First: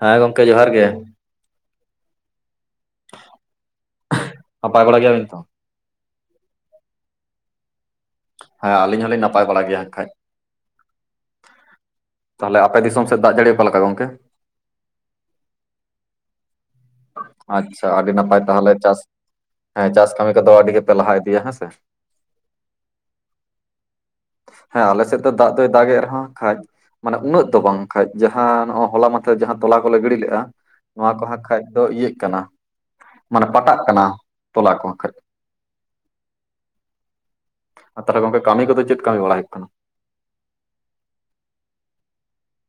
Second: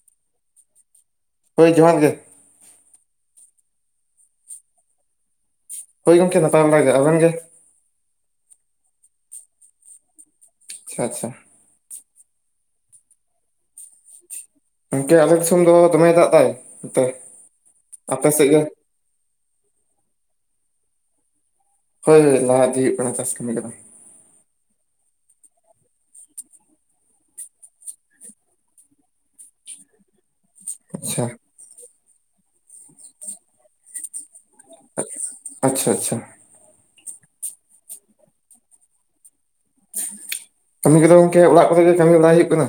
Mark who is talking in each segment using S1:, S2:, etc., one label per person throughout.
S1: ᱦᱮᱸ ᱜᱚᱢᱠᱮ ᱡᱚᱦᱟᱨ ᱜᱮ᱾
S2: ᱦᱳᱭ ᱡᱚᱦᱟᱨ ᱜᱮ
S1: [inaudible] ᱱᱟᱯᱟᱭ ᱵᱟᱲᱟ ᱜᱮᱭᱟ ᱵᱤᱱ ᱛᱚ?
S2: ᱦᱳᱭ ᱜᱚᱢᱠᱮ ᱱᱟᱯᱟᱭ ᱵᱟᱲᱟ ᱜᱮ᱾ ᱟᱵᱮᱱ ᱜᱮ?
S1: ᱦᱮᱸ ᱟᱞᱤᱧ ᱦᱚᱞᱤᱧ ᱱᱟᱯᱟᱭ ᱵᱟᱲᱟ ᱜᱮᱭᱟ ᱠᱷᱟᱡ
S2: ᱟᱪᱷᱟ ᱟᱪᱷᱟ
S1: ᱛᱟᱦᱚᱞᱮ ᱟᱯᱮ ᱫᱤᱥᱚᱢ ᱥᱮᱫ ᱫᱟᱜ ᱡᱟᱲᱤ ᱚᱠᱟ ᱞᱮᱠᱟ ᱜᱚᱝᱠᱮ?
S2: ᱜᱚᱢᱠᱮ ᱟᱞᱮ ᱫᱤᱥᱚᱢ ᱫᱚ ᱫᱚᱢᱮ ᱫᱟᱜ ᱫᱟᱭ! ᱱᱚᱛᱮ
S1: ᱟᱪᱪᱷᱟ ᱟᱹᱰᱤ
S2: ᱟᱯᱮ
S1: ᱱᱟᱯᱟᱭ
S2: ᱥᱮᱫ ᱜᱮ
S1: ᱛᱟᱦᱚᱞᱮ ᱪᱟᱥ ᱦᱮᱸ ᱪᱟᱥ ᱠᱟᱹᱢᱤ ᱠᱚᱫᱚ ᱟᱹᱰᱤ ᱜᱮᱯᱮ ᱞᱟᱦᱟ ᱤᱫᱤᱭᱟ ᱦᱮᱸ ᱥᱮ
S2: ᱦᱳᱭ ᱦᱳᱭ ᱞᱟᱦᱟ ᱤᱫᱤ ᱦᱩᱭᱩᱜ ᱠᱟᱱᱟ ᱪᱟᱥ ᱠᱟᱹᱢᱤ ᱠᱚᱫᱚ
S1: ᱦᱮᱸ ᱟᱞᱮ ᱥᱮᱫ ᱫᱚ ᱫᱟᱜ ᱫᱚᱭ ᱫᱟᱜ ᱮᱜ ᱨᱮᱦᱚᱸ ᱠᱷᱟᱡ ᱢᱟᱱᱮ ᱩᱱᱟᱹᱜ ᱫᱚ ᱵᱟᱝ ᱠᱷᱟᱡ ᱡᱟᱦᱟᱸ ᱱᱚᱜ ᱦᱚᱞᱟ ᱢᱟᱫᱷᱮᱨ ᱡᱟᱦᱟᱸ ᱛᱚᱞᱟ ᱠᱚᱞᱮ ᱜᱤᱲᱤ ᱞᱮᱫᱼᱟ ᱱᱚᱣᱟ
S2: ᱟᱪᱪᱷᱟ
S1: ᱠᱚᱦᱚᱸ ᱠᱷᱟᱡ ᱫᱚ ᱤᱭᱟᱹᱜ ᱠᱟᱱᱟ ᱢᱟᱱᱮ ᱯᱟᱴᱟᱜ ᱠᱟᱱᱟ ᱛᱚᱞᱟ ᱠᱚ ᱠᱷᱟᱡ
S2: ᱟᱪᱪᱷᱟ ᱟᱪᱪᱷᱟ
S1: ᱟᱨ ᱛᱟᱦᱚᱞᱮ ᱜᱚᱝᱠᱮ ᱠᱟᱹᱢᱤ ᱠᱚᱫᱚ ᱪᱮᱫ ᱠᱟᱢᱤ ᱵᱟᱲᱟ ᱦᱩᱭᱩᱜ ᱠᱟᱱᱟ
S2: ᱠᱟᱹᱢᱤ ᱜᱫᱚᱚ ᱜᱚᱝᱠᱮ ᱚᱲᱟᱜ ᱠᱚᱨᱮ ᱜᱮ ᱠᱟᱹᱢᱤ ᱵᱟᱟᱭ ᱦᱩᱭᱩᱜ ᱠᱟᱱᱟ?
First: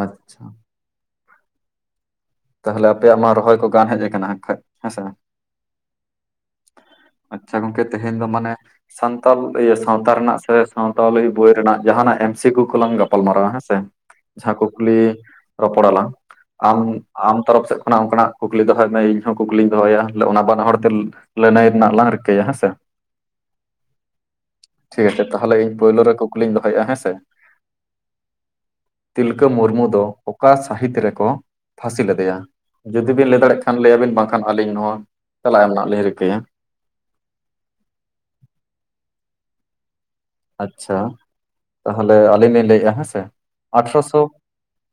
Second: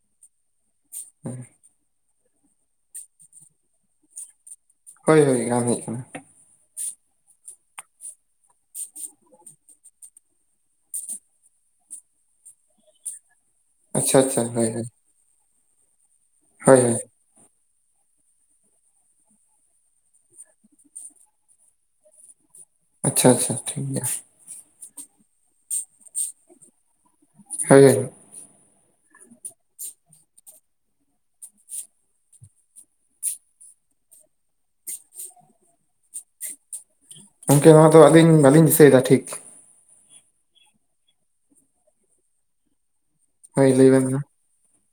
S1: ᱟᱪᱪᱷᱟ᱾
S2: ᱦᱮᱸ
S1: ᱛᱟᱦᱚᱞᱮ ᱟᱯᱮᱭᱟᱜ ᱢᱟ ᱨᱚᱦᱚᱭ ᱠᱚ ᱜᱟᱱ ᱦᱮᱡ ᱟᱠᱟᱱᱟ ᱠᱷᱟᱡ ᱦᱮᱸᱥᱮ
S2: ᱦᱳᱭ ᱦᱳᱭ ᱜᱟᱱ ᱦᱮᱡ ᱟᱠᱟᱱᱟ
S1: ᱟᱪᱪᱷᱟ ᱜᱚᱝᱠᱮ ᱛᱮᱦᱮᱧ ᱫᱚ ᱢᱟᱱᱮ ᱥᱟᱱᱛᱟᱞ ᱟᱭᱟ. ᱥᱟᱶᱛᱟ ᱨᱮᱱᱟᱜ ᱥᱮ ᱥᱟᱶᱛᱟᱞᱤ ᱵᱚᱭ ᱨᱮᱱᱟᱜ ᱡᱟᱦᱱᱟᱜ ᱮᱢ ᱥᱤ ᱠᱤᱭᱩ ᱠᱚᱞᱟᱝ ᱜᱟᱯᱟᱞᱢᱟᱨᱟᱣᱟ ᱦᱮᱸ
S2: ᱟᱪᱪᱷᱟ ᱟᱪᱪᱷᱟ
S1: ᱡᱟᱦᱟᱸ
S2: ᱦᱳᱭ ᱦᱳᱭ
S1: ᱠᱩᱠᱞᱤ ᱨᱚᱯᱚᱲ ᱟᱞᱟᱝ
S2: ᱦᱳᱭ ᱦᱳᱭ
S1: ᱟᱢ ᱟᱢ ᱛᱚᱨᱚᱯ ᱥᱮᱫ ᱠᱷᱚᱱᱟᱜ ᱚᱱᱠᱟᱱᱟᱜ ᱠᱩᱠᱞᱤ ᱫᱚᱦᱚᱭ ᱢᱮ ᱤᱧ ᱦᱚᱸ ᱠᱩᱠᱞᱤᱧ ᱫᱚᱦᱚᱭᱟ ᱚᱱᱟ ᱵᱟᱱᱟ ᱦᱚᱲ ᱛᱮ ᱞᱟᱹᱱᱟᱹᱭ ᱨᱮᱱᱟᱜ ᱞᱟᱝ ᱨᱤᱠᱟᱹᱭᱟ ᱦᱮᱸ ᱥᱮ
S2: ᱟᱪᱪᱷᱟ ᱟᱪᱪᱷᱟ ᱴᱷᱤᱠ ᱜᱮᱭᱟ
S1: ᱴᱷᱤᱠ ᱟᱪᱷᱮ ᱛᱟᱦᱮᱞᱮ ᱤᱧ ᱯᱳᱭᱞᱳ ᱨᱮ ᱠᱩᱠᱞᱤᱧ ᱫᱚᱦᱚᱭᱮᱜ-ᱟ ᱦᱮᱸ ᱥᱮ
S2: ᱦᱚᱭᱮ
S1: ᱛᱤᱞᱠᱟᱹ ᱢᱩᱨᱢᱩ ᱫᱚ ᱚᱠᱟ ᱥᱟᱹᱦᱤᱛ ᱨᱮᱠᱚ ᱯᱷᱟᱥᱤ ᱞᱮᱫᱮᱭᱟ ᱡᱩᱫᱤ ᱵᱤᱱ ᱞᱟᱹᱭ ᱫᱟᱲᱮᱭᱟᱜ ᱠᱷᱟᱱ ᱞᱟᱹᱭᱟᱵᱤᱱ ᱵᱟᱝᱠᱷᱟᱱ ᱟᱹᱞᱤᱧ ᱱᱚᱣᱟ ᱛᱮᱞᱟ ᱮᱢ ᱨᱮᱱᱟᱜ ᱞᱤᱧ ᱨᱤᱠᱟᱹᱭᱟ?
S2: ᱜᱚᱝᱠᱮ ᱱᱚᱣᱟ ᱫᱚ ᱟᱞᱤᱧ ᱵᱟᱹᱞᱤᱧ ᱫᱤᱥᱟᱹᱭ ᱫᱟ ᱴᱷᱤᱠ
S1: ᱟᱪᱪᱷᱟ ᱛᱟᱦᱚᱞᱮ ᱟᱹᱞᱤᱧ ᱞᱤᱧ ᱞᱟᱹᱭᱮᱜᱼᱟ ᱦᱮᱸᱥᱮ
S2: ᱦᱳᱭ ᱞᱟᱹᱭ ᱵᱮᱱ ᱢᱟ
S1: ᱟᱴᱷᱨᱚᱥᱚ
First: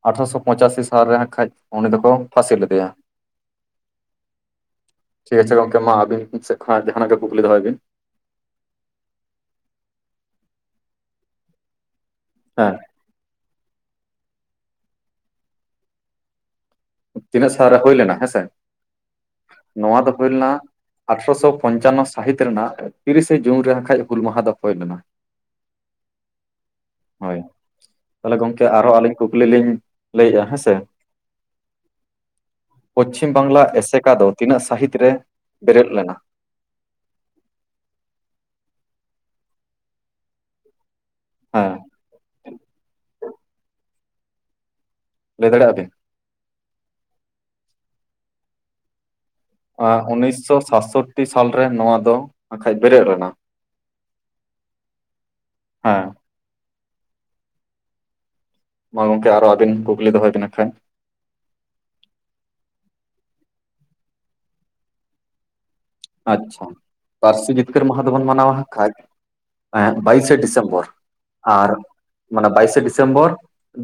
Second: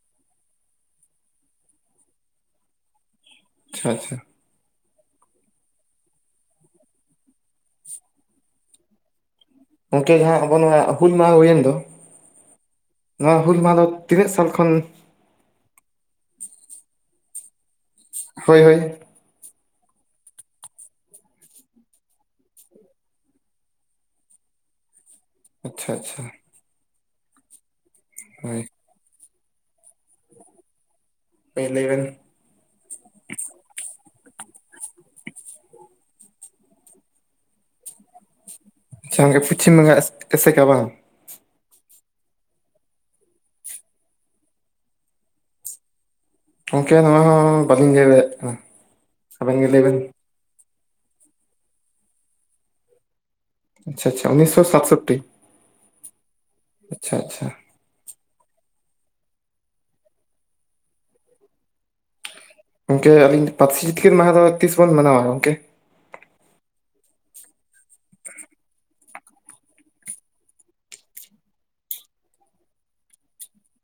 S1: ᱟᱴᱷᱨᱚᱥᱚ ᱯᱚᱸᱪᱟᱥᱤ ᱥᱟᱞ ᱨᱮ ᱦᱟᱡ ᱠᱷᱟᱡ ᱩᱱᱤ ᱫᱚᱠᱚ ᱯᱷᱟᱥᱤ ᱞᱮᱫᱮᱭᱟ᱾
S2: ᱟᱪᱷᱟ ᱟᱪᱷᱟ
S1: ᱴᱷᱤᱠ ᱟᱪᱷᱮ ᱜᱚᱢᱠᱮ ᱢᱟ ᱟᱵᱤᱱ ᱥᱮᱫ ᱠᱷᱚᱱᱟᱜ ᱡᱟᱦᱟᱱᱟᱜ ᱜᱮ ᱠᱩᱠᱞᱤ ᱫᱚᱦᱚᱭ ᱵᱤᱱ
S2: ᱜᱚᱝᱠᱮ ᱡᱟᱦᱟᱸ ᱟᱵᱚ ᱱᱚᱣᱟ ᱦᱩᱞ ᱢᱟᱦᱟ ᱦᱩᱭᱮᱱ ᱫᱚ
S1: ᱦᱮᱸ
S2: ᱱᱚᱣᱟ ᱦᱩᱞ ᱢᱟᱦᱟ ᱫᱚ ᱛᱤᱱᱟᱹᱜ ᱥᱟᱞ ᱠᱷᱚᱱ?
S1: ᱛᱤᱱᱟᱹᱜ ᱥᱟᱞ ᱨᱮ ᱦᱳᱭ ᱞᱮᱱᱟ ᱦᱮᱸ ᱥᱮ
S2: ᱦᱳᱭ ᱦᱳᱭ
S1: ᱱᱚᱣᱟ ᱫᱚ ᱦᱳᱭ ᱞᱮᱱᱟ ᱟᱴᱷᱨᱚᱥᱚ ᱯᱚᱧᱪᱟᱱᱱᱚ ᱥᱟᱹᱦᱤᱛ ᱨᱮᱱᱟᱜ ᱛᱤᱨᱤᱥᱮ ᱡᱩᱱ ᱨᱮ ᱮᱱ ᱠᱷᱟᱡ ᱦᱩᱞ ᱢᱟᱦᱟ ᱫᱚ ᱦᱩᱭ ᱞᱮᱱᱟ
S2: ᱟᱪᱪᱷᱟ ᱟᱪᱪᱷᱟ
S1: ᱦᱳᱭ ᱛᱟᱦᱞᱮ
S2: ᱦᱳᱭ
S1: ᱜᱚᱝᱠᱮ ᱟᱨᱦᱚᱸ ᱟᱹᱞᱤᱧ ᱠᱩᱠᱞᱤ ᱞᱤᱧ ᱞᱟᱹᱭᱮᱜᱼᱟ ᱦᱮᱸ ᱥᱮ?
S2: ᱦᱮᱸ ᱞᱮᱭ ᱵᱤᱱ
S1: ᱯᱚᱪᱷᱤᱢ ᱵᱟᱝᱞᱟ ᱮᱥᱮᱠᱟ ᱫᱚ ᱛᱤᱱᱟᱹᱜ ᱥᱺᱦᱤᱛ ᱨᱮ ᱵᱮᱨᱮᱫ ᱞᱮᱱᱟ?
S2: ᱟᱪᱪᱷᱟ ᱯᱚᱩᱪᱷᱤᱢ ᱵᱚᱝᱜᱟ ᱮᱥᱮᱠᱟ ᱵᱟᱝ?
S1: ᱦᱮᱸ ᱞᱟᱹᱭ ᱫᱟᱲᱮᱭᱟᱜ ᱟᱵᱤᱱ?
S2: ᱜᱚᱢᱠᱮ ᱱᱚᱣᱟ ᱦᱚᱸ ᱵᱟᱹᱞᱤᱧ ᱞᱟᱹᱭ ᱫᱟᱲᱭᱟᱜ ᱠᱟᱱᱟ᱾ ᱟᱵᱮᱱ ᱜᱮ ᱞᱟᱹᱭ ᱵᱮᱱ
S1: ᱟᱸ ᱩᱱᱤᱥᱥᱚ ᱥᱟᱛᱥᱚᱴᱴᱤ ᱥᱟᱞᱨᱮ ᱱᱚᱣᱟ ᱫᱚ ᱱᱟᱠᱷᱟᱡ ᱵᱮᱨᱮᱫ ᱞᱮᱱᱟ᱾
S2: ᱟᱪᱪᱷᱟ ᱟᱪᱪᱷᱟ ᱩᱱᱤᱥᱥᱚ ᱥᱟᱛᱥᱚᱴᱴᱤ
S1: ᱦᱮᱸ
S2: ᱟᱪᱪᱷᱟ ᱟᱪᱪᱷᱟ᱾
S1: ᱢᱟ ᱜᱚᱝᱠᱮ ᱟᱨᱚ ᱟᱹᱵᱤᱱ ᱠᱩᱠᱞᱤ ᱫᱚᱦᱚᱭ ᱵᱤᱱ ᱮᱱ ᱠᱷᱟᱱ᱾
S2: ᱜᱚᱝᱠᱮ ᱟᱞᱤᱧ ᱯᱟᱹᱨᱥᱤ ᱡᱤᱛᱠᱟᱹᱨ ᱢᱟᱦᱟ ᱫᱚ ᱛᱤᱥ ᱵᱚᱱ ᱢᱟᱱᱟᱣᱟ ᱜᱚᱝᱠᱮ?
S1: ᱟᱪᱪᱷᱟ ᱯᱟᱹᱨᱥᱤ ᱡᱤᱛᱠᱟᱹᱨ ᱢᱟᱦᱟ ᱫᱚᱵᱚᱱ ᱢᱟᱱᱟᱣᱟ ᱠᱷᱟᱡ ᱵᱟᱭᱤᱥᱮ ᱰᱤᱥᱮᱢᱵᱚᱨ᱾ ᱟᱨ ᱢᱟᱱᱮ ᱵᱟᱭᱤᱥᱮ ᱰᱤᱥᱮᱢᱵᱚᱨ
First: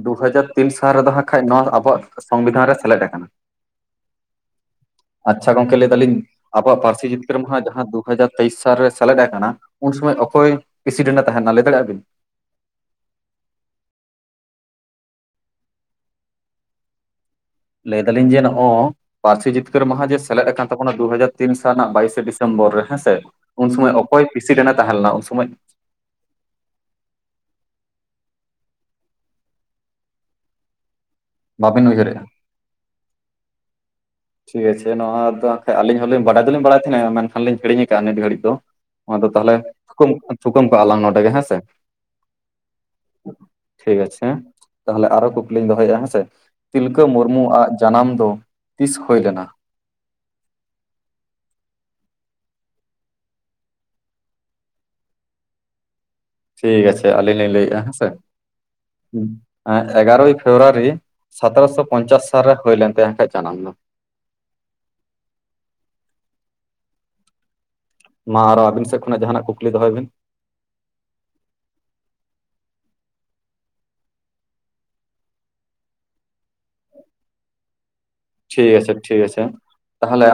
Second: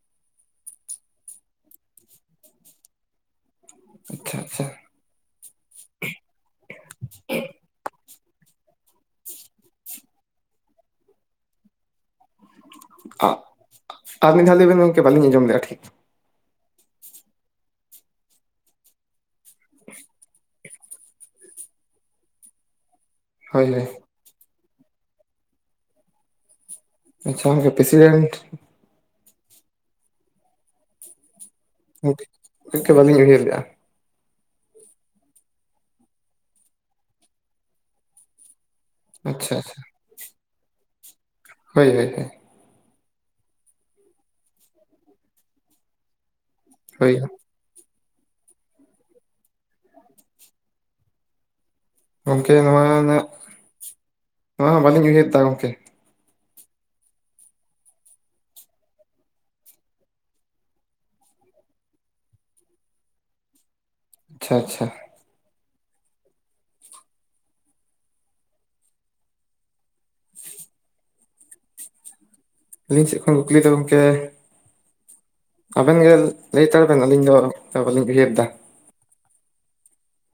S1: ᱫᱩ ᱦᱟᱡᱟᱨ ᱛᱤᱱ ᱥᱟᱞ ᱨᱮᱫᱚ ᱦᱟᱸᱜ ᱠᱷᱟᱡ ᱱᱚᱣᱟ ᱟᱵᱚᱣᱟᱜ ᱥᱚᱝᱵᱤᱫᱷᱟᱱ ᱨᱮ ᱥᱮᱞᱮᱫ ᱟᱠᱟᱱᱟ᱾
S2: ᱟᱪᱪᱷᱟ ᱟᱪᱪᱷᱟ᱾
S1: ᱟᱪᱪᱷᱟ ᱜᱚᱝᱠᱮ ᱞᱟᱹᱭ ᱫᱟᱞᱤᱧ ᱟᱵᱚᱣᱟᱜ ᱯᱟᱹᱨᱥᱤ ᱡᱤᱛᱟᱹᱨ ᱢᱟᱦᱟ ᱡᱟᱦᱟᱸ ᱫᱩ ᱦᱟᱡᱟᱨ ᱛᱮᱭᱤᱥ ᱥᱟᱞ ᱨᱮ ᱥᱮᱞᱮᱫ ᱟᱠᱟᱱᱟ ᱩᱱ ᱥᱚᱢᱚᱭ ᱚᱠᱚᱭ ᱯᱨᱮᱥᱤᱰᱮᱱᱴ ᱮ ᱛᱟᱦᱮᱱᱟ ᱞᱟᱹᱭ ᱫᱟᱲᱮᱭᱟᱜ ᱵᱤᱱ?
S2: ᱟ ᱟᱨ ᱢᱤᱫ ᱫᱷᱟᱣ ᱞᱮ ᱵᱮᱱ ᱜᱚᱝᱠᱮ ᱵᱟᱟᱹᱞᱤᱧ ᱟᱸᱡᱚᱢ ᱞᱮᱫᱟ ᱴᱷᱤᱠ᱾
S1: ᱞᱟᱹᱭ ᱫᱟᱞᱤᱧ ᱡᱮ ᱱᱚᱜᱼᱚᱭ ᱯᱟᱹᱨᱥᱤ ᱡᱤᱛᱠᱟᱹᱨ ᱢᱟᱦᱟ ᱡᱮ ᱥᱮᱞᱮᱫ ᱟᱠᱟᱱ ᱛᱟᱵᱚᱱᱟ ᱫᱩ ᱦᱟᱡᱟᱨ ᱛᱤᱱ ᱥᱟᱞ ᱵᱟᱭᱤᱥᱮ ᱰᱤᱥᱮᱢᱵᱚᱨ ᱨᱮ ᱦᱮᱸᱥᱮ?
S2: ᱦᱳᱭ
S1: ᱩᱱ
S2: ᱦᱳᱭ
S1: ᱥᱚᱢᱚᱭ ᱚᱠᱚᱭ ᱯᱨᱤᱥᱤᱰᱤᱱ ᱮ ᱛᱟᱦᱮᱸ ᱞᱮᱱᱟ ᱩᱱ ᱥᱚᱢᱢᱚᱭ?
S2: ᱟᱪᱪᱷᱟ ᱩᱱᱤᱫᱚ ᱯᱨᱮᱥᱤᱰᱮᱱᱴ
S1: ᱵᱟᱵᱤᱱ ᱩᱭᱦᱟᱹᱨᱮᱜᱼᱟ?
S2: ᱜᱚᱢᱠᱮ ᱵᱟᱞᱤᱧ ᱩᱭᱦᱟᱹᱨᱮᱜ-ᱟ᱾
S1: ᱴᱷᱤᱠ ᱟᱪᱷᱮ ᱱᱚᱣᱟ ᱫᱚ ᱮᱱ ᱠᱷᱟᱡ ᱟᱹᱞᱤᱧ ᱦᱚᱸᱞᱤᱧ ᱵᱟᱰᱟᱭ ᱫᱚᱞᱤᱧ ᱵᱟᱲᱟᱭ ᱛᱟᱦᱮᱸᱱᱟ ᱢᱮᱱᱠᱷᱟᱱ ᱞᱤᱧ ᱦᱤᱲᱤᱧ ᱟᱠᱟᱫ ᱱᱤᱛ ᱜᱷᱟᱹᱲᱤᱡ ᱫᱚ᱾ ᱱᱚᱣᱟ ᱫᱚ
S2: ᱟᱪᱪᱷᱟ
S1: ᱛᱟᱦᱞᱮᱢ
S2: ᱟᱪᱪᱷᱟ
S1: ᱛᱷᱩᱠᱟᱹᱢ ᱛᱷᱩᱠᱟᱹᱢ ᱠᱟᱜᱼᱟ ᱞᱟᱝ ᱱᱚᱰᱮ ᱜᱮ ᱦᱮᱸᱥᱮ᱾
S2: ᱦᱳᱭ ᱦᱳᱭ
S1: ᱴᱷᱤᱠ ᱟᱪᱷᱮ ᱦᱮᱸ ᱛᱟᱦᱞᱮ ᱟᱨᱚ ᱠᱩᱠᱞᱤᱧ ᱫᱚᱦᱚᱭᱮᱫᱼᱟ ᱦᱮᱸᱥᱮ ᱛᱤᱞᱠᱟᱹ
S2: ᱦᱳᱭ
S1: ᱢᱩᱨᱢᱩᱣᱟᱜ ᱡᱟᱱᱟᱢ ᱫᱚ ᱛᱤᱥ ᱦᱳᱭ ᱞᱮᱱᱟ?
S2: ᱜᱚᱢᱠᱮ ᱱᱚᱣᱟ ᱨᱮᱱᱟᱜ ᱱᱚᱣᱟ ᱦᱚᱸ ᱵᱟᱹᱞᱤᱧ ᱩᱭᱦᱟᱹᱨ ᱮᱫᱟ ᱜᱚᱢᱠᱮ᱾
S1: ᱴᱷᱤᱠ ᱟᱪᱷᱮ ᱟᱹᱞᱤᱧ ᱞᱤᱧ ᱞᱟᱹᱭᱮᱜᱼᱟ ᱦᱮᱸᱥᱮ ᱮᱜᱟᱨᱳᱭ ᱯᱷᱮᱵᱨᱩᱣᱟᱨᱤ ᱥᱚᱛᱮᱨᱚᱥᱚ ᱯᱚᱧᱪᱟᱥ ᱥᱟᱞ ᱨᱮ ᱦᱩᱭ ᱞᱮᱱ ᱛᱟᱭᱟ ᱠᱷᱟᱡ ᱡᱟᱱᱟᱢ ᱫᱚ᱾
S2: ᱟᱪᱪᱷᱟ ᱟᱪᱪᱷᱟ
S1: ᱢᱟ ᱟᱨᱚ ᱟᱵᱤᱱ ᱥᱮᱫ ᱠᱷᱚᱱᱟᱜ ᱡᱟᱦᱟᱱᱟᱜ ᱠᱩᱠᱞᱤ ᱫᱚᱦᱚᱭ ᱵᱤᱱ᱾
S2: [inaudible] ᱟᱹᱞᱤᱧ ᱥᱮᱫ ᱠᱷᱚᱱ ᱠᱩᱠᱞᱤ ᱫᱚ ᱜᱚᱢᱠᱮ ᱟᱵᱮᱱ ᱜᱮ ᱞᱟᱹᱭ ᱦᱟᱛᱟᱲ ᱵᱮᱱ ᱟᱹᱞᱤᱧ ᱫᱚ ᱵᱟᱟᱹᱞᱤᱧ ᱩᱭᱦᱟᱹᱨ ᱫᱟ᱾
S1: ᱴᱷᱤᱠ ᱟᱪᱷᱮ ᱴᱷᱤᱠ ᱟᱪᱷᱮ ᱛᱟᱦᱚᱞᱮ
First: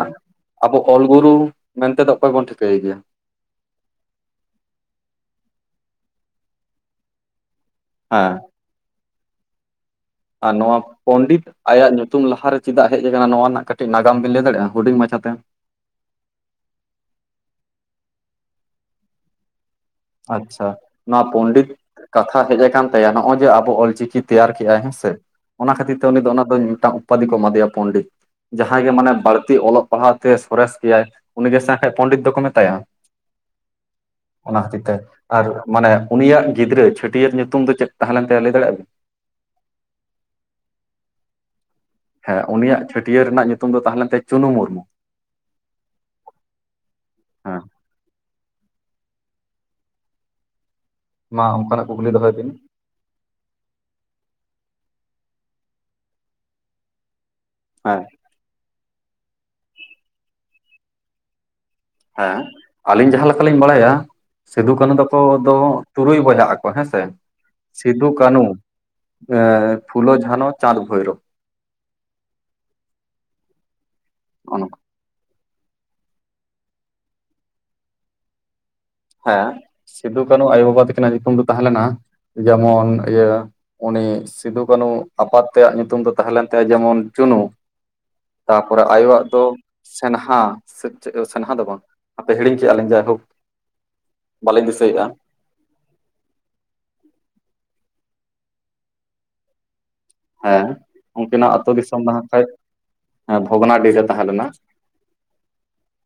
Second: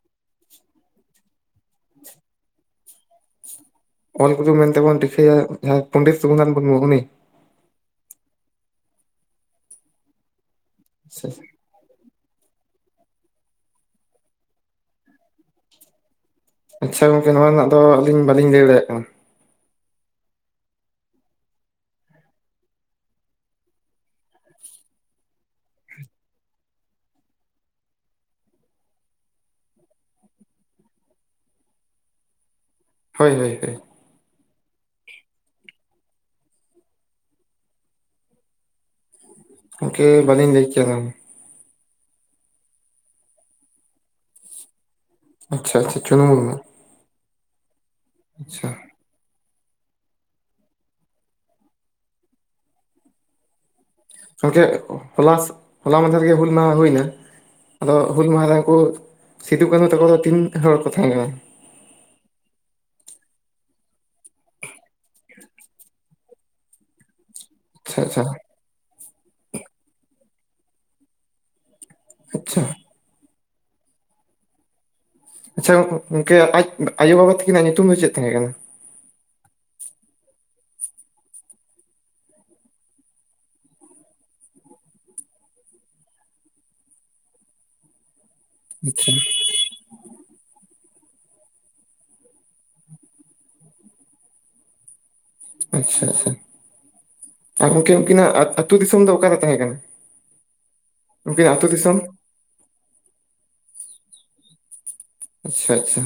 S1: ᱟᱵᱚ ᱚᱞ ᱜᱩᱨᱩ ᱢᱮᱱᱛᱮ ᱫᱚ ᱚᱠᱚᱭ ᱵᱚᱱ ᱴᱷᱤᱠᱟᱹᱭᱟ?
S2: ᱚᱞ ᱜᱩᱨᱩ ᱢᱮᱱᱛᱮᱵᱚᱱ ᱴᱷᱠᱷᱟᱹᱭᱟ ᱡᱟᱦᱟᱭ ᱯᱚᱱᱰᱤᱛ ᱨᱚᱜᱷᱩᱱᱟᱛᱷ ᱢᱩᱨᱢᱩ, ᱩᱱᱤ?
S1: ᱦᱮᱸ ᱟᱨ ᱱᱚᱣᱟ
S2: ᱟᱪᱪᱷᱟ
S1: ᱯᱚᱱᱰᱤᱛ ᱟᱭᱟᱜ ᱧᱩᱛᱩᱢ ᱞᱟᱦᱟᱨᱮ ᱪᱮᱫᱟᱜ ᱦᱮᱡ ᱟᱠᱟᱱᱟ ᱱᱚᱣᱟ ᱨᱮᱱᱟᱜ ᱠᱟᱹᱴᱤᱡ ᱱᱟᱜᱟᱢ ᱵᱤᱱ ᱞᱟᱹᱭ ᱫᱟᱲᱮᱜᱼᱟ ᱦᱩᱰᱤᱧ ᱢᱟᱪᱷᱟ ᱛᱮ,
S2: ᱟᱪᱪᱷᱟ ᱜᱚᱝᱠᱮ ᱱᱚᱣᱟ ᱨᱮᱱᱟᱜ ᱫᱚ ᱟᱹᱞᱤᱧ ᱵᱟᱹᱞᱤᱧ ᱞᱟᱹᱭ ᱫᱟᱲᱮᱭᱟᱜ ᱠᱟᱱᱟ᱾
S1: ᱟᱪᱪᱷᱟ ᱱᱚᱣᱟ ᱯᱚᱱᱰᱤᱛ ᱠᱟᱛᱷᱟ ᱦᱮᱡ ᱟᱠᱟᱱ ᱛᱟᱭᱟ ᱱᱚᱜᱼᱚᱭ ᱡᱮ ᱟᱵᱚ ᱚᱞᱪᱤᱠᱤ ᱛᱮᱭᱟᱨ ᱠᱮᱜᱟᱭ ᱦᱮᱸᱥᱮ᱾ ᱚᱱᱟ ᱠᱷᱟᱹᱛᱤᱨ ᱛᱮ ᱩᱱᱤ ᱫᱚ ᱚᱱᱟ ᱫᱚ ᱢᱤᱫᱴᱟᱝ ᱩᱯᱟᱫᱷᱤ ᱠᱚ ᱮᱢᱟᱫᱮᱭᱟ ᱯᱚᱱᱰᱤᱛ᱾ ᱡᱟᱦᱟᱸᱭ ᱜᱮ ᱢᱟᱱᱮ ᱵᱟᱹᱲᱛᱤ ᱚᱞᱚᱜ ᱯᱟᱲᱦᱟᱣ ᱛᱮ ᱥᱚᱨᱮᱥ ᱜᱮᱭᱟᱭ ᱩᱱᱤ ᱜᱮ ᱥᱮ ᱦᱟᱜ ᱯᱚᱱᱰᱤᱛ ᱫᱚᱠᱚ ᱢᱮᱛᱟᱭᱟ᱾
S2: ᱦᱳᱭ ᱦᱳᱭ ᱦᱳᱭ
S1: ᱚᱱᱟ ᱠᱷᱟᱹᱛᱤᱨ ᱟᱨ ᱢᱟᱱᱮ ᱩᱱᱤᱭᱟᱜ ᱜᱤᱫᱽᱨᱟᱹ ᱪᱷᱟᱹᱴᱭᱟᱹᱨ ᱧᱩᱛᱩᱢ ᱫᱚ ᱪᱮᱫ ᱛᱟᱦᱮᱸ ᱞᱮᱱ ᱛᱟᱭᱟ ᱞᱟᱹᱭ ᱫᱟᱲᱮᱭᱟᱜᱼᱟ ᱵᱤᱱ?
S2: ᱜᱚᱢᱠᱮ ᱵᱟᱞᱤᱧ ᱞᱟᱹᱭ ᱠᱮᱭᱟ ᱚᱱᱟ ᱫᱚ᱾
S1: ᱦᱮᱸ ᱩᱱᱤᱭᱟᱜ ᱪᱷᱟᱹᱴᱭᱟᱹᱨ ᱨᱮᱱᱟᱜ ᱧᱩᱛᱩᱢ ᱫᱚ ᱛᱟᱦᱮᱸᱞᱮᱱ ᱛᱟᱭᱟ ᱪᱩᱱᱩ ᱢᱩᱨᱢᱩ᱾
S2: ᱟᱪᱪᱷᱟᱻᱟᱪᱪᱷᱟᱻᱪᱩᱱᱩ ᱢᱩᱨᱢᱩ᱾
S1: ᱦᱮᱸ
S2: ᱟᱪᱪᱷᱟ᱾
S1: ᱢᱟ ᱚᱱᱠᱟᱱᱟᱜ ᱠᱩᱠᱞᱤ ᱫᱚᱦᱚᱭ ᱵᱤᱱ᱾
S2: ᱜᱚᱝᱠᱮ ᱦᱚᱞᱟ, ᱦᱚᱞᱟ ᱢᱟᱫᱷᱮᱨ ᱜᱮ ᱦᱩᱞ ᱢᱟᱦᱟ ᱦᱩᱭᱱᱟ ᱟᱫᱚ
S1: ᱦᱮᱸ
S2: ᱦᱩᱞ ᱢᱚᱦᱟ ᱨᱮ ᱩᱱᱠᱩ ᱥᱤᱫᱩ ᱠᱟᱹᱱᱩ ᱛᱟᱠᱚ ᱫᱚ, ᱛᱤᱱ ᱦᱚᱲ ᱠᱚ ᱛᱟᱦᱮᱸ ᱠᱟᱱᱟ?
S1: ᱦᱮᱸ ᱟᱹᱞᱤᱧ ᱡᱟᱦᱟᱸ ᱞᱮᱠᱟᱞᱤᱧ ᱵᱟᱲᱟᱭᱟ᱾ ᱥᱤᱫᱩ ᱠᱟᱹᱱᱩ ᱛᱟᱠᱚ ᱫᱚ ᱛᱩᱨᱩᱭ ᱵᱚᱭᱦᱟᱜ ᱟᱠᱚ ᱦᱮᱸ ᱥᱮ᱾
S2: ᱟᱪᱪᱷᱟ
S1: ᱥᱤᱫᱩ,
S2: ᱟᱪᱪᱷᱟ
S1: ᱠᱟᱹᱱᱩ, ᱮ ᱯᱷᱩᱞᱚ, ᱡᱷᱟᱱᱚ, ᱪᱟᱸᱫᱽ, ᱵᱷᱚᱭᱨᱳ᱾
S2: ᱟᱪᱪᱷᱟ᱾
S1: ᱦᱚᱜᱼᱚ ᱱᱚᱝᱠᱟ᱾
S2: ᱟᱪᱪᱷᱟ ᱜᱚᱝᱠᱮ ᱟᱡ ᱟᱭᱳ ᱵᱟᱵᱟ ᱛᱟᱠᱤᱱᱟᱜ ᱧᱩᱛᱩᱢ ᱫᱚ ᱪᱮᱫ ᱛᱟᱦᱮᱸ ᱠᱟᱱᱟ?
S1: ᱦᱮᱸ ᱥᱤᱫᱩ ᱠᱟᱹᱱᱩ ᱟᱭᱳ ᱵᱟᱵᱟ ᱛᱟᱹᱠᱤᱱᱟᱜ ᱧᱩᱛᱩᱢ ᱫᱚ ᱛᱟᱦᱮᱸ ᱞᱮᱱᱟ ᱡᱮᱢᱚᱱ ᱤᱭᱟᱹ ᱩᱱᱤ ᱥᱤᱫᱩ ᱠᱟᱹᱱᱩ ᱟᱯᱟᱛ ᱛᱮᱭᱟᱜ ᱧᱩᱛᱩᱢ ᱫᱚ ᱛᱟᱦᱮᱸ ᱞᱮᱱ ᱛᱟᱭᱟ, ᱡᱮᱢᱚᱱ ᱪᱩᱱᱩ᱾ ᱛᱟᱯᱚᱨᱮ
S2: ᱟᱪᱪᱷᱟ
S1: ᱟᱭᱳᱣᱟᱜ ᱫᱚ ᱥᱮᱱᱦᱟ ᱥᱮ ᱪᱮᱜ ᱳ ᱥᱮᱱᱦᱟ ᱫᱚ ᱵᱟᱝ ᱦᱟᱯᱮ ᱦᱤᱲᱤᱧ ᱠᱮᱜᱼᱟᱞᱤᱧ ᱡᱟᱭᱦᱳᱠ ᱵᱟᱞᱮᱧ ᱫᱤᱥᱟᱹᱭᱮᱜᱼᱟ᱾
S2: ᱟᱪᱪᱷᱟᱻᱟᱪᱪᱷᱟᱻ᱾ ᱟᱨ ᱜᱚᱢᱠᱮ ᱩᱱᱠᱤᱱᱟᱜ ᱟ ᱟᱹᱛᱳ ᱫᱤᱥᱚᱢ ᱫᱚ ᱚᱠᱟᱨᱮ ᱛᱟᱦᱮᱸ ᱠᱟᱱᱟ?
S1: ᱦᱮᱸ ᱩᱝᱠᱤᱱᱟᱜ
S2: ᱩᱱᱠᱤᱱᱟᱜ ᱟᱹᱛᱩ
S1: ᱟᱹᱛᱳ ᱫᱤᱥᱚᱢ ᱦᱟᱸᱜ ᱠᱷᱟᱡ ᱵᱷᱚᱜᱽᱱᱟᱰᱤ ᱨᱮ ᱛᱟᱦᱮᱸ ᱞᱮᱱᱟ᱾
S2: ᱟᱪᱪᱷᱟᱻᱟᱪᱪᱷᱟᱻ᱾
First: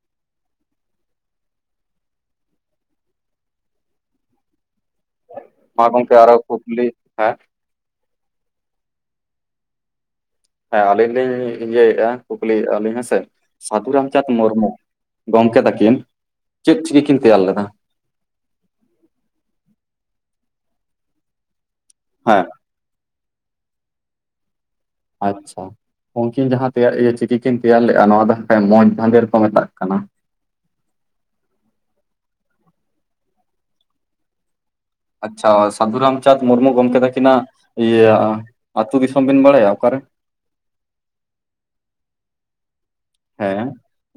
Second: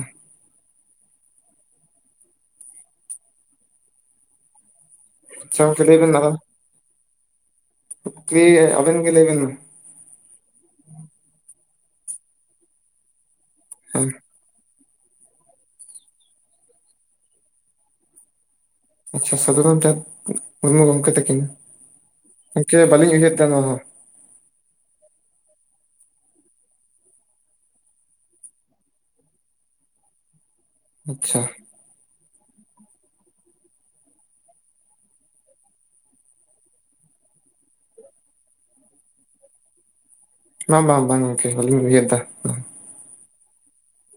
S2: ᱟᱪᱪᱷᱟ
S1: ᱢᱟ ᱜᱚᱝᱠᱮ ᱟᱨᱚ ᱠᱩᱠᱞᱤ ᱦᱮᱸ
S2: ᱚᱠᱮ ᱟᱵᱮᱱ ᱜᱮ ᱞᱟᱹᱭ ᱵᱮᱱ
S1: ᱦᱮᱸ ᱟᱹᱞᱤᱧ ᱞᱤᱧ ᱤᱭᱟᱹ ᱭᱮᱜᱼᱟ ᱠᱩᱠᱞᱤᱭᱮᱜᱼᱟ, ᱞᱤᱧ ᱦᱮᱸᱥᱮ ᱥᱟᱹᱫᱷᱩ
S2: ᱦᱮᱸ
S1: ᱨᱟᱢᱪᱟᱸᱫᱽ ᱢᱩᱨᱢᱩ᱾ ᱜᱚᱝᱠᱮ ᱛᱟᱠᱤᱱ ᱪᱮᱫ ᱪᱤᱠᱤ ᱠᱤᱱ ᱛᱮᱭᱟᱨ ᱞᱮᱫᱟ?
S2: ᱟᱪᱪᱷᱟ ᱥᱟᱫᱷᱨᱟᱢ ᱪᱟᱸᱫᱽ ᱢᱩᱨᱢᱩ ᱜᱚᱝᱠᱮ ᱛᱟᱹᱠᱤᱱ?
S1: ᱦᱮᱸᱻ᱾
S2: ᱜᱚᱝᱠᱮ ᱵᱟ. ᱞᱤᱧ ᱩᱭᱦᱟᱹᱨᱟ ᱫᱟ ᱱᱚᱣᱟ ᱦᱚᱸ᱾
S1: ᱟᱪᱪᱷᱟ᱾ ᱩᱝᱠᱤᱱ ᱡᱟᱦᱟᱸ ᱛᱮᱭᱟ ᱤᱭᱟᱹ ᱪᱤᱠᱤ ᱠᱤᱱ ᱛᱮᱭᱟᱨ ᱞᱮᱜᱼᱟ, ᱱᱚᱣᱟ ᱫᱚ ᱦᱟᱸᱜ ᱠᱷᱟᱡ ᱢᱚᱸᱡᱽ ᱫᱟᱸᱫᱷᱮᱨᱠᱚ ᱢᱮᱛᱟᱜ ᱠᱟᱱᱟ᱾
S2: ᱟᱪᱪᱷᱟ᱾
S1: ᱟᱪᱪᱷᱟ ᱥᱟᱹᱫᱷᱩ ᱨᱟᱢᱪᱟᱸᱫᱽ ᱢᱩᱨᱢᱩ ᱜᱚᱢᱠᱮ ᱛᱟᱹᱠᱤᱱᱟᱜ ᱤᱭᱟᱹ ᱟᱹᱛᱩ ᱫᱤᱥᱚᱢ ᱵᱤᱱ ᱵᱟᱲᱟᱭᱟ ᱚᱠᱟᱨᱮ?
S2: ᱵᱟᱝᱻᱵᱟᱝᱻᱵᱟᱝᱻᱜᱚᱝᱠᱮ ᱵᱟᱹᱞᱤᱧ ᱩᱭᱦᱟᱹᱨ ᱫᱟ᱾
S1: ᱦᱮᱸ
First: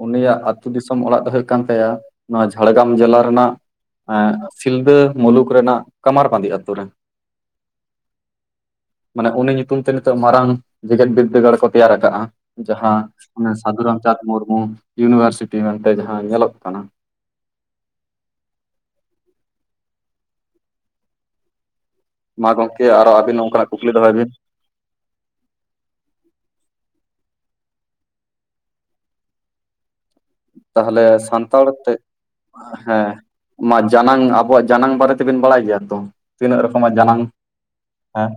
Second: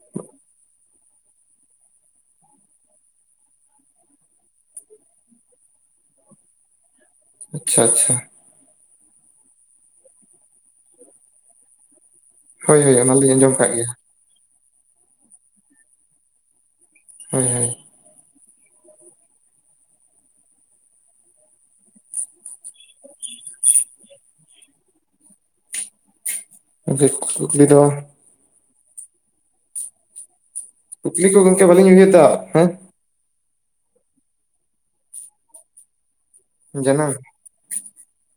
S1: ᱩᱱᱤᱭᱟᱜ ᱟᱹᱛᱩ ᱫᱤᱥᱚᱢ ᱚᱲᱟᱜ ᱫᱚ ᱦᱩᱭᱩᱜ ᱠᱟᱱ ᱛᱟᱭᱟ, ᱱᱚᱣᱟ ᱡᱷᱟᱲᱜᱨᱟᱢ ᱡᱮᱞᱟ ᱨᱮᱱᱟᱜ ᱮᱸ ᱥᱤᱞᱫᱟᱹ ᱢᱩᱞᱩᱠ ᱨᱮᱱᱟᱜ ᱠᱟᱢᱟᱨ ᱵᱟᱸᱫᱽᱤ ᱟᱛᱳ ᱨᱮ᱾
S2: ᱟᱪᱪᱷᱟᱻᱟᱪᱪᱷᱟᱻ᱾
S1: ᱢᱟᱱᱮ ᱩᱱᱤ ᱧᱩᱛᱩᱢ ᱛᱮ ᱱᱤᱛᱚᱜ ᱢᱟᱨᱟᱝ ᱡᱮᱜᱮᱛ ᱵᱤᱫᱽᱫᱟᱹᱜᱟᱲ ᱠᱚ ᱛᱮᱭᱟᱨ ᱠᱟᱜᱼᱟ
S2: ᱦᱳᱭ ᱦᱳᱭ
S1: ᱡᱟᱦᱟᱸ
S2: ᱚᱱᱟᱞᱤᱧ ᱟᱸᱡᱚᱢ ᱠᱟᱜ ᱜᱮᱭᱟ
S1: ᱪᱟᱸᱫᱽ ᱢᱩᱨᱢᱩ ᱤᱭᱩᱱᱤᱵᱷᱟᱨᱥᱤᱴᱤ ᱢᱮᱱᱛᱮ ᱡᱟᱦᱟᱸ ᱧᱮᱞᱚᱜ ᱠᱟᱱᱟ᱾
S2: ᱦᱳᱭᱻᱦᱳᱭᱻ᱾
S1: ᱢᱟ ᱜᱚᱝᱠᱮ ᱟᱨᱚ ᱟᱹᱵᱤᱱ ᱱᱚᱝᱠᱟᱱᱟᱜ ᱠᱩᱠᱞᱤ ᱫᱚᱦᱚᱭ ᱵᱤᱱ᱾
S2: ᱜᱚᱝᱠᱮ ᱠᱩᱠᱞᱤ ᱫᱚ
S1: ᱛᱟᱦᱚᱞᱮ
S2: ᱠᱩᱠᱞᱤ ᱠᱚ ᱜᱚᱢᱠᱮ
S1: ᱥᱟᱱᱛᱟᱲ
S2: ᱵᱟᱹᱞᱤᱧ
S1: ᱛᱮ
S2: ᱩᱭᱦᱟᱹᱨ ᱮᱫᱟ
S1: ᱦᱮᱸ ᱢᱟ ᱡᱟᱱᱟᱝ ᱟᱵᱚᱣᱟᱜ ᱡᱟᱱᱟᱝ ᱵᱟᱨᱮ ᱛᱮᱵᱤᱱ ᱵᱟᱲᱟᱭ ᱜᱮᱭᱟ ᱛᱚ, ᱛᱤᱱᱟᱹᱜ ᱨᱚᱠᱚᱢᱟ
S2: ᱡᱟᱱᱟᱢ
S1: ᱡᱟᱱᱟᱝ? ᱦᱮᱸ᱾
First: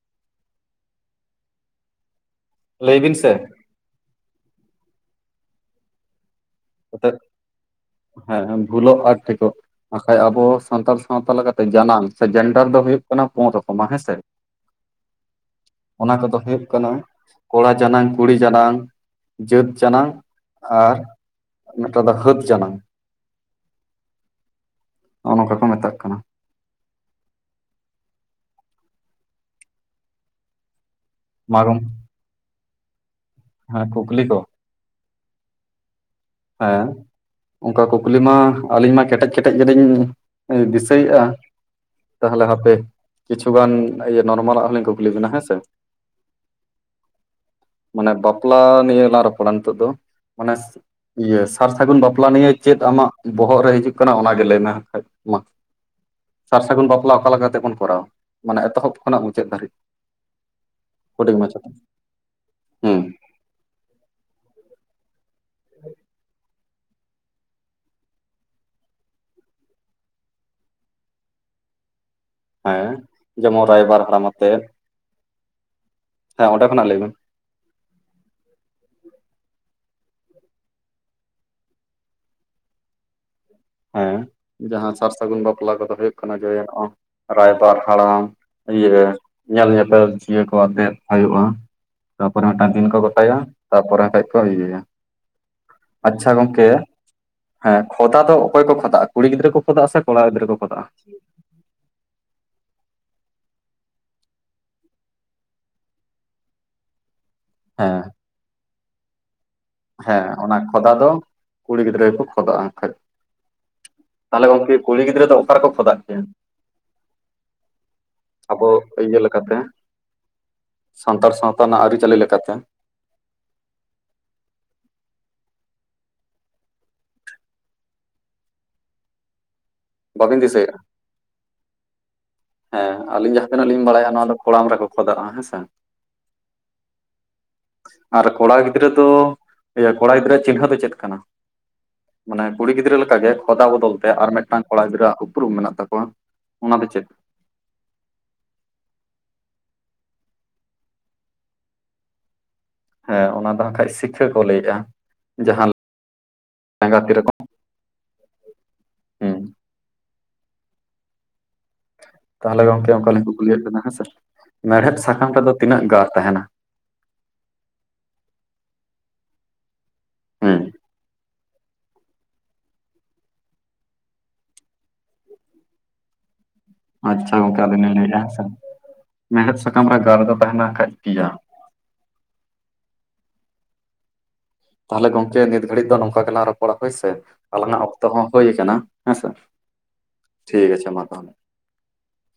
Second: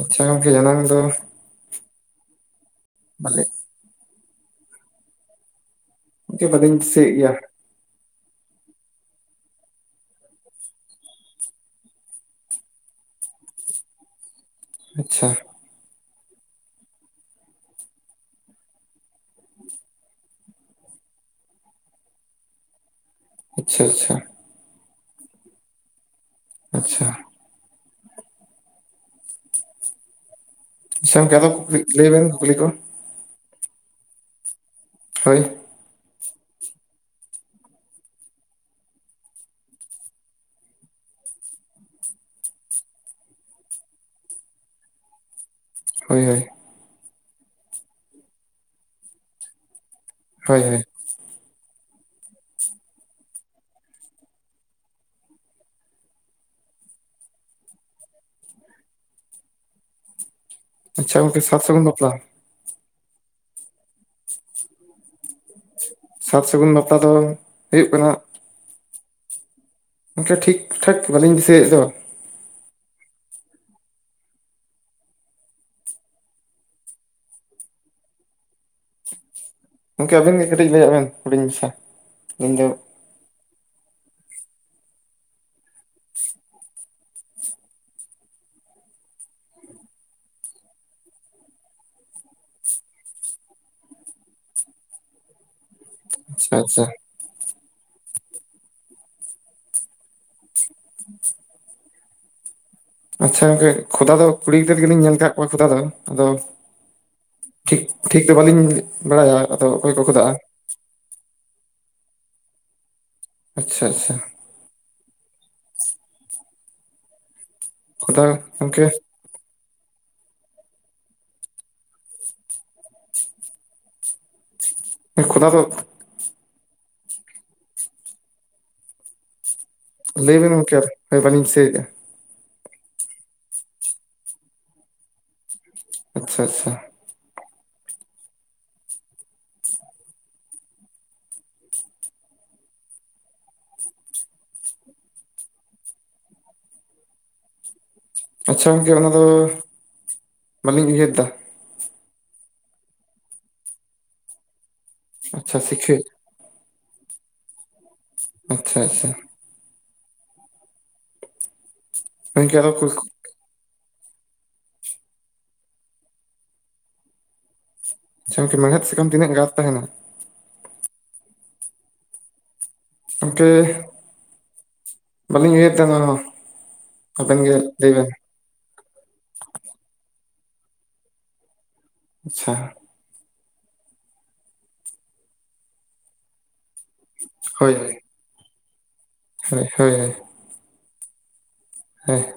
S2: ᱟᱪᱪᱷᱟ ᱜᱚᱝᱠᱮ ᱡᱟᱱᱟᱝ ᱫᱚ
S1: ᱞᱟᱹᱭᱵᱤᱱ
S2: ᱵᱟᱞᱮ
S1: ᱥᱮ?
S2: ᱜᱚᱝᱠᱮ ᱵᱟᱹᱞᱤᱧ ᱫᱤᱥᱟᱹᱭᱮᱜ ᱜᱮᱭᱟ᱾
S1: ᱦᱮᱸᱻᱦᱮᱸᱻ ᱵᱷᱩᱞᱳᱜ ᱟᱨ ᱴᱷᱤᱠᱳᱜ᱾ ᱦᱟᱸᱠᱷᱟᱡ ᱟᱵᱚ ᱥᱟᱱᱛᱟᱲ ᱥᱟᱶᱛᱟ ᱞᱮᱠᱟᱛᱮ ᱡᱟᱱᱟᱝ ᱥᱮ ᱡᱮᱱᱰᱟᱨ ᱫᱚ ᱦᱩᱭᱩᱜ ᱠᱟᱱᱟ, ᱯᱩᱱ ᱨᱚᱠᱚᱢᱟ ᱦᱮᱸ ᱥᱮ᱾
S2: ᱟᱪᱪᱷᱟ
S1: ᱚᱱᱟ ᱠᱚᱫᱚ ᱦᱩᱭᱩᱜ ᱠᱟᱱᱟ ᱠᱚᱲᱟ ᱡᱟᱱᱟᱝ ᱠᱩᱲᱤ ᱡᱟᱱᱟᱝ ᱡᱟᱹᱛ ᱡᱟᱱᱟᱝ ᱟᱨ ᱢᱤᱫᱴᱟᱝ ᱫᱚ ᱦᱟᱹᱫ ᱡᱟᱱᱟᱝ᱾
S2: ᱟᱪᱪᱷᱟ ᱟᱪᱪᱷᱟ
S1: ᱦᱚᱜᱼᱚ ᱱᱚᱝᱠᱟ ᱠᱚ ᱢᱮᱛᱟᱜ ᱠᱟᱱᱟ᱾
S2: ᱟᱪᱪᱷᱟ ᱟᱪᱪᱷᱟ ᱜᱚᱢᱠᱮ ᱟᱫᱚ ᱠᱩᱠᱞᱤ
S1: ᱢᱟᱨᱚᱢ
S2: ᱞᱟᱹᱭ ᱵᱮᱱ ᱠᱩᱠᱞᱤ ᱠᱚ᱾
S1: ᱦᱮᱸ ᱠᱩᱠᱞᱤ ᱠᱚ᱾
S2: ᱦᱳᱭ
S1: ᱦᱮᱸ ᱚᱝᱠᱟ ᱠᱩᱠᱞᱤ ᱢᱟ ᱟᱹᱞᱤᱧ ᱢᱟ ᱠᱮᱴᱮᱡ ᱠᱮᱴᱮᱡ ᱜᱮᱞᱤᱧ ᱫᱤᱥᱟᱹᱭᱮᱜᱼᱟ᱾ ᱛᱟᱦᱞᱮ ᱦᱟᱯᱮ ᱠᱤᱪᱷᱩᱜᱟᱱ ᱤᱭᱟᱹ ᱱᱚᱨᱢᱟᱞᱟᱜ ᱦᱚᱸᱞᱤᱧ ᱠᱩᱠᱞᱤ ᱵᱤᱱᱟ ᱦᱮᱸ ᱥᱮ᱾
S2: ᱦᱳᱭ ᱦᱳᱭ
S1: ᱢᱟᱱᱮ ᱵᱟᱯᱞᱟ ᱱᱤᱭᱟᱹ ᱞᱟᱝ ᱨᱚᱯᱚᱲᱟ ᱱᱤᱛᱚᱜ ᱫᱚ ᱢᱟᱱᱮ
S2: ᱦᱳᱭ ᱦᱳᱭ
S1: ᱤᱭᱟᱹ ᱥᱟᱨ ᱥᱟᱹᱜᱩᱱ ᱵᱟᱯᱞᱟ ᱱᱤᱭᱮ ᱪᱮᱫ ᱟᱢᱟᱜ ᱵᱚᱦᱚᱜ ᱨᱮ ᱦᱤᱡᱩᱜ ᱠᱟᱱᱟ ᱚᱱᱟᱜᱮ ᱞᱟᱹᱭᱢᱮ ᱦᱟᱸᱜ ᱠᱷᱟᱡ ᱢᱟ᱾ ᱥᱟᱨ ᱥᱟᱹᱜᱩᱱ ᱵᱟᱯᱞᱟ ᱚᱠᱟ ᱞᱮᱠᱟ ᱞᱮᱠᱟ ᱠᱟᱛᱮᱫ ᱵᱚᱱ ᱠᱚᱨᱟᱣᱟ ᱢᱟᱱᱮ ᱮᱛᱚᱦᱚᱵ ᱠᱷᱚᱱ ᱢᱩᱪᱟᱹᱫ ᱫᱷᱟᱹᱨᱤᱡ?
S2: ᱟᱪᱪᱷᱟ
S1: ᱦᱩᱰᱤᱧ
S2: ᱜᱚᱢᱠᱮ
S1: ᱢᱟᱪᱷᱟ
S2: ᱥᱟᱨ
S1: ᱛᱮ
S2: ᱥᱟᱹᱜᱩᱱ ᱵᱟᱯᱞᱟ
S1: ᱦᱮᱸ
S2: ᱥᱟᱨ ᱥᱟᱹᱜᱩᱱ ᱵᱟᱯᱞᱟ ᱫᱚ ᱦᱩᱭᱩᱜ ᱠᱟᱱᱟ ᱜᱚᱝᱠᱮ ᱴᱷᱤᱠ ᱴᱷᱟᱠ ᱵᱟᱹᱞᱤᱧ ᱫᱤᱥᱟᱹᱭᱮᱫ ᱫᱚ᱾
S1: ᱦᱮᱸ ᱡᱮᱢᱚᱱ ᱨᱟᱭᱵᱟᱨ ᱦᱟᱲᱟᱢ ᱟᱛᱮᱫ ᱦᱮᱸ ᱚᱸᱰᱮ ᱠᱷᱚᱱᱟᱜ ᱞᱟᱹᱭᱵᱮᱱ
S2: ᱜᱚᱢᱠᱮ ᱟᱵᱤᱱ ᱜᱮ ᱠᱟᱹᱴᱤᱡ ᱞᱟᱹᱭ ᱵᱮᱱ ᱦᱩᱰᱤᱧ ᱢᱟᱪᱷᱟ ᱤᱧ ᱫᱚ
S1: ᱦᱮᱸ ᱡᱟᱦᱟᱸ ᱥᱟᱨ ᱥᱟᱹᱜᱩᱱ ᱵᱟᱯᱞᱟ ᱠᱚᱫᱚ ᱦᱩᱭᱩᱜ ᱠᱟᱱᱟ ᱡᱮ ᱱᱚᱼ ᱨᱟᱭᱵᱟᱨ ᱦᱟᱲᱟᱢ ᱤᱭᱟᱹ ᱧᱮᱞ ᱧᱮᱯᱮᱞ ᱤᱭᱟᱹ ᱠᱚ ᱟᱛᱮᱜ ᱦᱩᱭᱩᱜᱼᱟ ᱛᱟᱯᱚᱨᱮ ᱢᱤᱫᱴᱟᱝ ᱫᱤᱱ ᱠᱚ ᱜᱚᱴᱟᱭᱟ, ᱛᱟᱯᱚᱨᱮ ᱠᱷᱟᱡ ᱠᱚ ᱤᱭᱟᱹᱭᱟ ᱾ ᱟᱪᱪᱷᱟ ᱜᱚᱝᱠᱮ ᱦᱮᱸ ᱠᱷᱚᱫᱟ ᱫᱚ ᱚᱠᱚᱭ ᱠᱚ ᱠᱷᱚᱫᱟᱜᱼᱟ ᱠᱩᱲᱤ ᱜᱤᱫᱽᱨᱟᱹ ᱠᱚ ᱠᱷᱚᱫᱟᱜᱼᱟ ᱥᱮ ᱠᱚᱲᱟ ᱜᱤᱫᱽᱨᱟᱹ ᱠᱚ ᱠᱷᱚᱫᱟᱜᱼᱟ?
S2: ᱟᱪᱪᱷᱟ ᱜᱚᱝᱠᱮ ᱠᱷᱚᱫᱟ ᱫᱚ ᱠᱩᱲᱤ ᱜᱤᱫᱽᱨᱟᱹ ᱜᱮᱞᱤᱧ ᱧᱮᱞ ᱟᱠᱟᱫ ᱠᱚᱣᱟ ᱠᱷᱚᱫᱟ ᱫᱚ ᱟᱫᱚᱼᱼ ᱴᱷᱤᱠ
S1: ᱦᱮᱸ
S2: ᱴᱷᱤᱠ ᱫᱚ ᱵᱟᱹᱞᱤᱧ ᱵᱟᱲᱟᱭᱟ ᱟᱫᱚ ᱚᱠᱚᱭ ᱠᱚ
S1: ᱦᱮᱸ
S2: ᱠᱷᱚᱫᱟᱜᱼᱟ
S1: ᱚᱱᱟ ᱠᱷᱚᱫᱟ ᱫᱚ ᱠᱩᱲᱤ ᱜᱤᱫᱽᱨᱟᱹ ᱜᱮᱠᱚ ᱠᱷᱚᱫᱚᱜᱼᱟ ᱠᱷᱟᱡ
S2: ᱟᱪᱪᱷᱟ ᱟᱪᱪᱷᱟ
S1: ᱛᱟᱦᱚᱞᱮ ᱜᱚᱝᱠᱮ ᱠᱩᱲᱤ ᱜᱤᱫᱽᱨᱟᱹ ᱫᱚ ᱚᱠᱟ ᱨᱮᱠᱚ ᱠᱷᱚᱫᱟᱜ ᱠᱮᱭᱟ
S2: ᱠᱷᱚᱫᱟ
S1: ᱟᱵᱚ
S2: ᱜᱚᱝᱠᱮ
S1: ᱤᱭᱟᱹ ᱞᱮᱠᱟᱛᱮ ᱥᱟᱱᱛᱟᱲ ᱥᱟᱶᱛᱟ ᱨᱮᱱᱟᱜ ᱟᱹᱨᱤᱪᱟᱹᱞᱤ ᱞᱮᱠᱟᱛᱮ
S2: ᱠᱷᱚᱫᱟ ᱫᱚ
S1: ᱵᱟᱹᱵᱤᱱ
S2: ᱞᱟᱹᱭᱵᱮᱱ
S1: ᱫᱤᱥᱟᱹᱭᱮᱫᱼᱟ
S2: ᱜᱚᱝᱠᱮ ᱵᱟᱹᱞᱤᱧ ᱫᱤᱥᱟᱹᱭ ᱫᱟ
S1: ᱦᱮᱸ ᱟᱞᱤᱧ ᱡᱟᱦᱟᱸ ᱛᱤᱱᱟᱹᱜ ᱞᱤᱧ ᱵᱟᱲᱟᱭᱟ ᱱᱚᱣᱟ ᱫᱚ ᱠᱚᱲᱟᱢ ᱨᱮᱠᱚ ᱠᱷᱚᱫᱟᱜᱼᱟ ᱦᱮᱸᱥᱮ
S2: ᱟᱪᱪᱷᱟ ᱟᱪᱪᱷᱟ
S1: ᱟᱨ ᱠᱚᱲᱟ ᱜᱤᱫᱽᱨᱟᱹ ᱫᱚ ᱤᱭᱟᱹ ᱠᱚᱲᱟ ᱜᱤᱫᱽᱨᱟᱹᱣᱟᱜ ᱪᱤᱱᱦᱟᱹ ᱫᱚ ᱪᱮᱫ ᱠᱟᱱᱟ? ᱢᱟᱱᱮ ᱠᱩᱲᱤ ᱜᱤᱫᱽᱨᱟᱹ ᱞᱮᱠᱟᱜᱮ ᱠᱷᱚᱫᱟ ᱵᱚᱫᱚᱞ ᱛᱮ ᱟᱨ ᱢᱤᱫᱴᱟᱝ ᱠᱚᱲᱟ ᱜᱤᱫᱽᱨᱟᱹᱣᱟᱜ ᱩᱯᱨᱩᱢ ᱢᱮᱱᱟᱜ ᱛᱟᱠᱚᱣᱟ ᱚᱱᱟ ᱫᱚ ᱪᱮᱫ?
S2: ᱟᱪᱪᱷᱟ ᱜᱚᱝᱠᱮ ᱚᱱᱟ ᱫᱚ ᱵᱟᱹᱞᱤᱧ ᱩᱭᱦᱟᱹᱨ ᱫᱟ
S1: ᱦᱮᱸ ᱚᱱᱟ ᱫᱚ ᱦᱟᱸᱜ ᱠᱷᱟᱡ ᱥᱤᱠᱷᱟᱹ ᱠᱚ ᱞᱟᱹᱭᱮᱜᱼᱟ
S2: ᱟᱪᱪᱷᱟ
S1: ᱡᱟᱦᱟᱸ
S2: ᱥᱤᱠᱷᱟᱹ
S1: ᱞᱮᱸᱜᱟ ᱛᱤ ᱨᱮᱠᱚ
S2: ᱟᱪᱪᱷᱟ ᱟᱪᱪᱷᱟ
S1: ᱦᱩᱸ ᱛᱟᱦᱚᱞᱮ ᱜᱚᱝᱠᱮ ᱚᱱᱠᱟᱞᱤᱧ ᱠᱩᱠᱞᱤᱭᱮᱫ ᱠᱤᱱᱟ ᱦᱮᱸᱥᱮ ᱢᱮᱲᱦᱮᱫ ᱥᱟᱠᱟᱢ ᱨᱮᱫᱚ ᱛᱤᱱᱟᱹᱜ ᱜᱟᱨ ᱛᱟᱦᱮᱱᱟ?
S2: ᱟᱪᱪᱷᱟ ᱜᱚᱢᱠᱮ ᱢᱮᱲᱦᱮᱫ ᱥᱟᱠᱟᱢ ᱛᱤᱱᱟᱹᱜ ᱜᱟᱨ ᱛᱟᱸᱦᱮᱱᱟ?
S1: ᱦᱮᱸ
S2: ᱜᱚᱝᱠᱮ ᱵᱟᱹᱞᱤᱧ ᱩᱭᱦᱟᱹᱨᱟ ᱫᱟ ᱱᱚᱶᱟ ᱦᱚ
S1: ᱟᱪᱪᱷᱟ ᱜᱚᱝᱠᱮ ᱟᱹᱞᱤᱧ ᱞᱤᱧ ᱞᱟᱹᱭᱮᱫᱼᱟ ᱦᱮᱸᱥᱮ ᱢᱮᱲᱦᱮᱫ ᱥᱟᱠᱟᱢ ᱨᱮ ᱜᱟᱨ ᱫᱚ ᱛᱟᱦᱮᱱᱟ ᱦᱟᱠᱷᱟᱱ ᱯᱤᱭᱟ
S2: ᱟᱪᱪᱷᱟ
S1: ᱛᱟᱦᱚᱞᱮ ᱜᱚᱝᱠᱮ ᱱᱤᱛ ᱜᱷᱟᱹᱲᱤᱡ ᱫᱚ ᱱᱚᱝᱠᱟ ᱜᱮᱞᱟᱝ ᱨᱚᱯᱚᱲᱟ ᱦᱳᱭ ᱥᱮ
S2: ᱦᱳᱭ
S1: ᱟᱞᱟᱝᱟᱜ ᱚᱠᱛᱚ ᱦᱚᱸ ᱦᱳᱭ ᱠᱟᱱᱟ ᱦᱮᱸᱥᱮ
S2: ᱦᱳᱭ ᱦᱳᱭ ᱦᱳᱭ
S1: ᱴᱷᱤᱠ ᱟᱪᱷᱮ ᱢᱟ ᱛᱟᱦᱚᱞᱮ
S2: ᱦᱮᱸ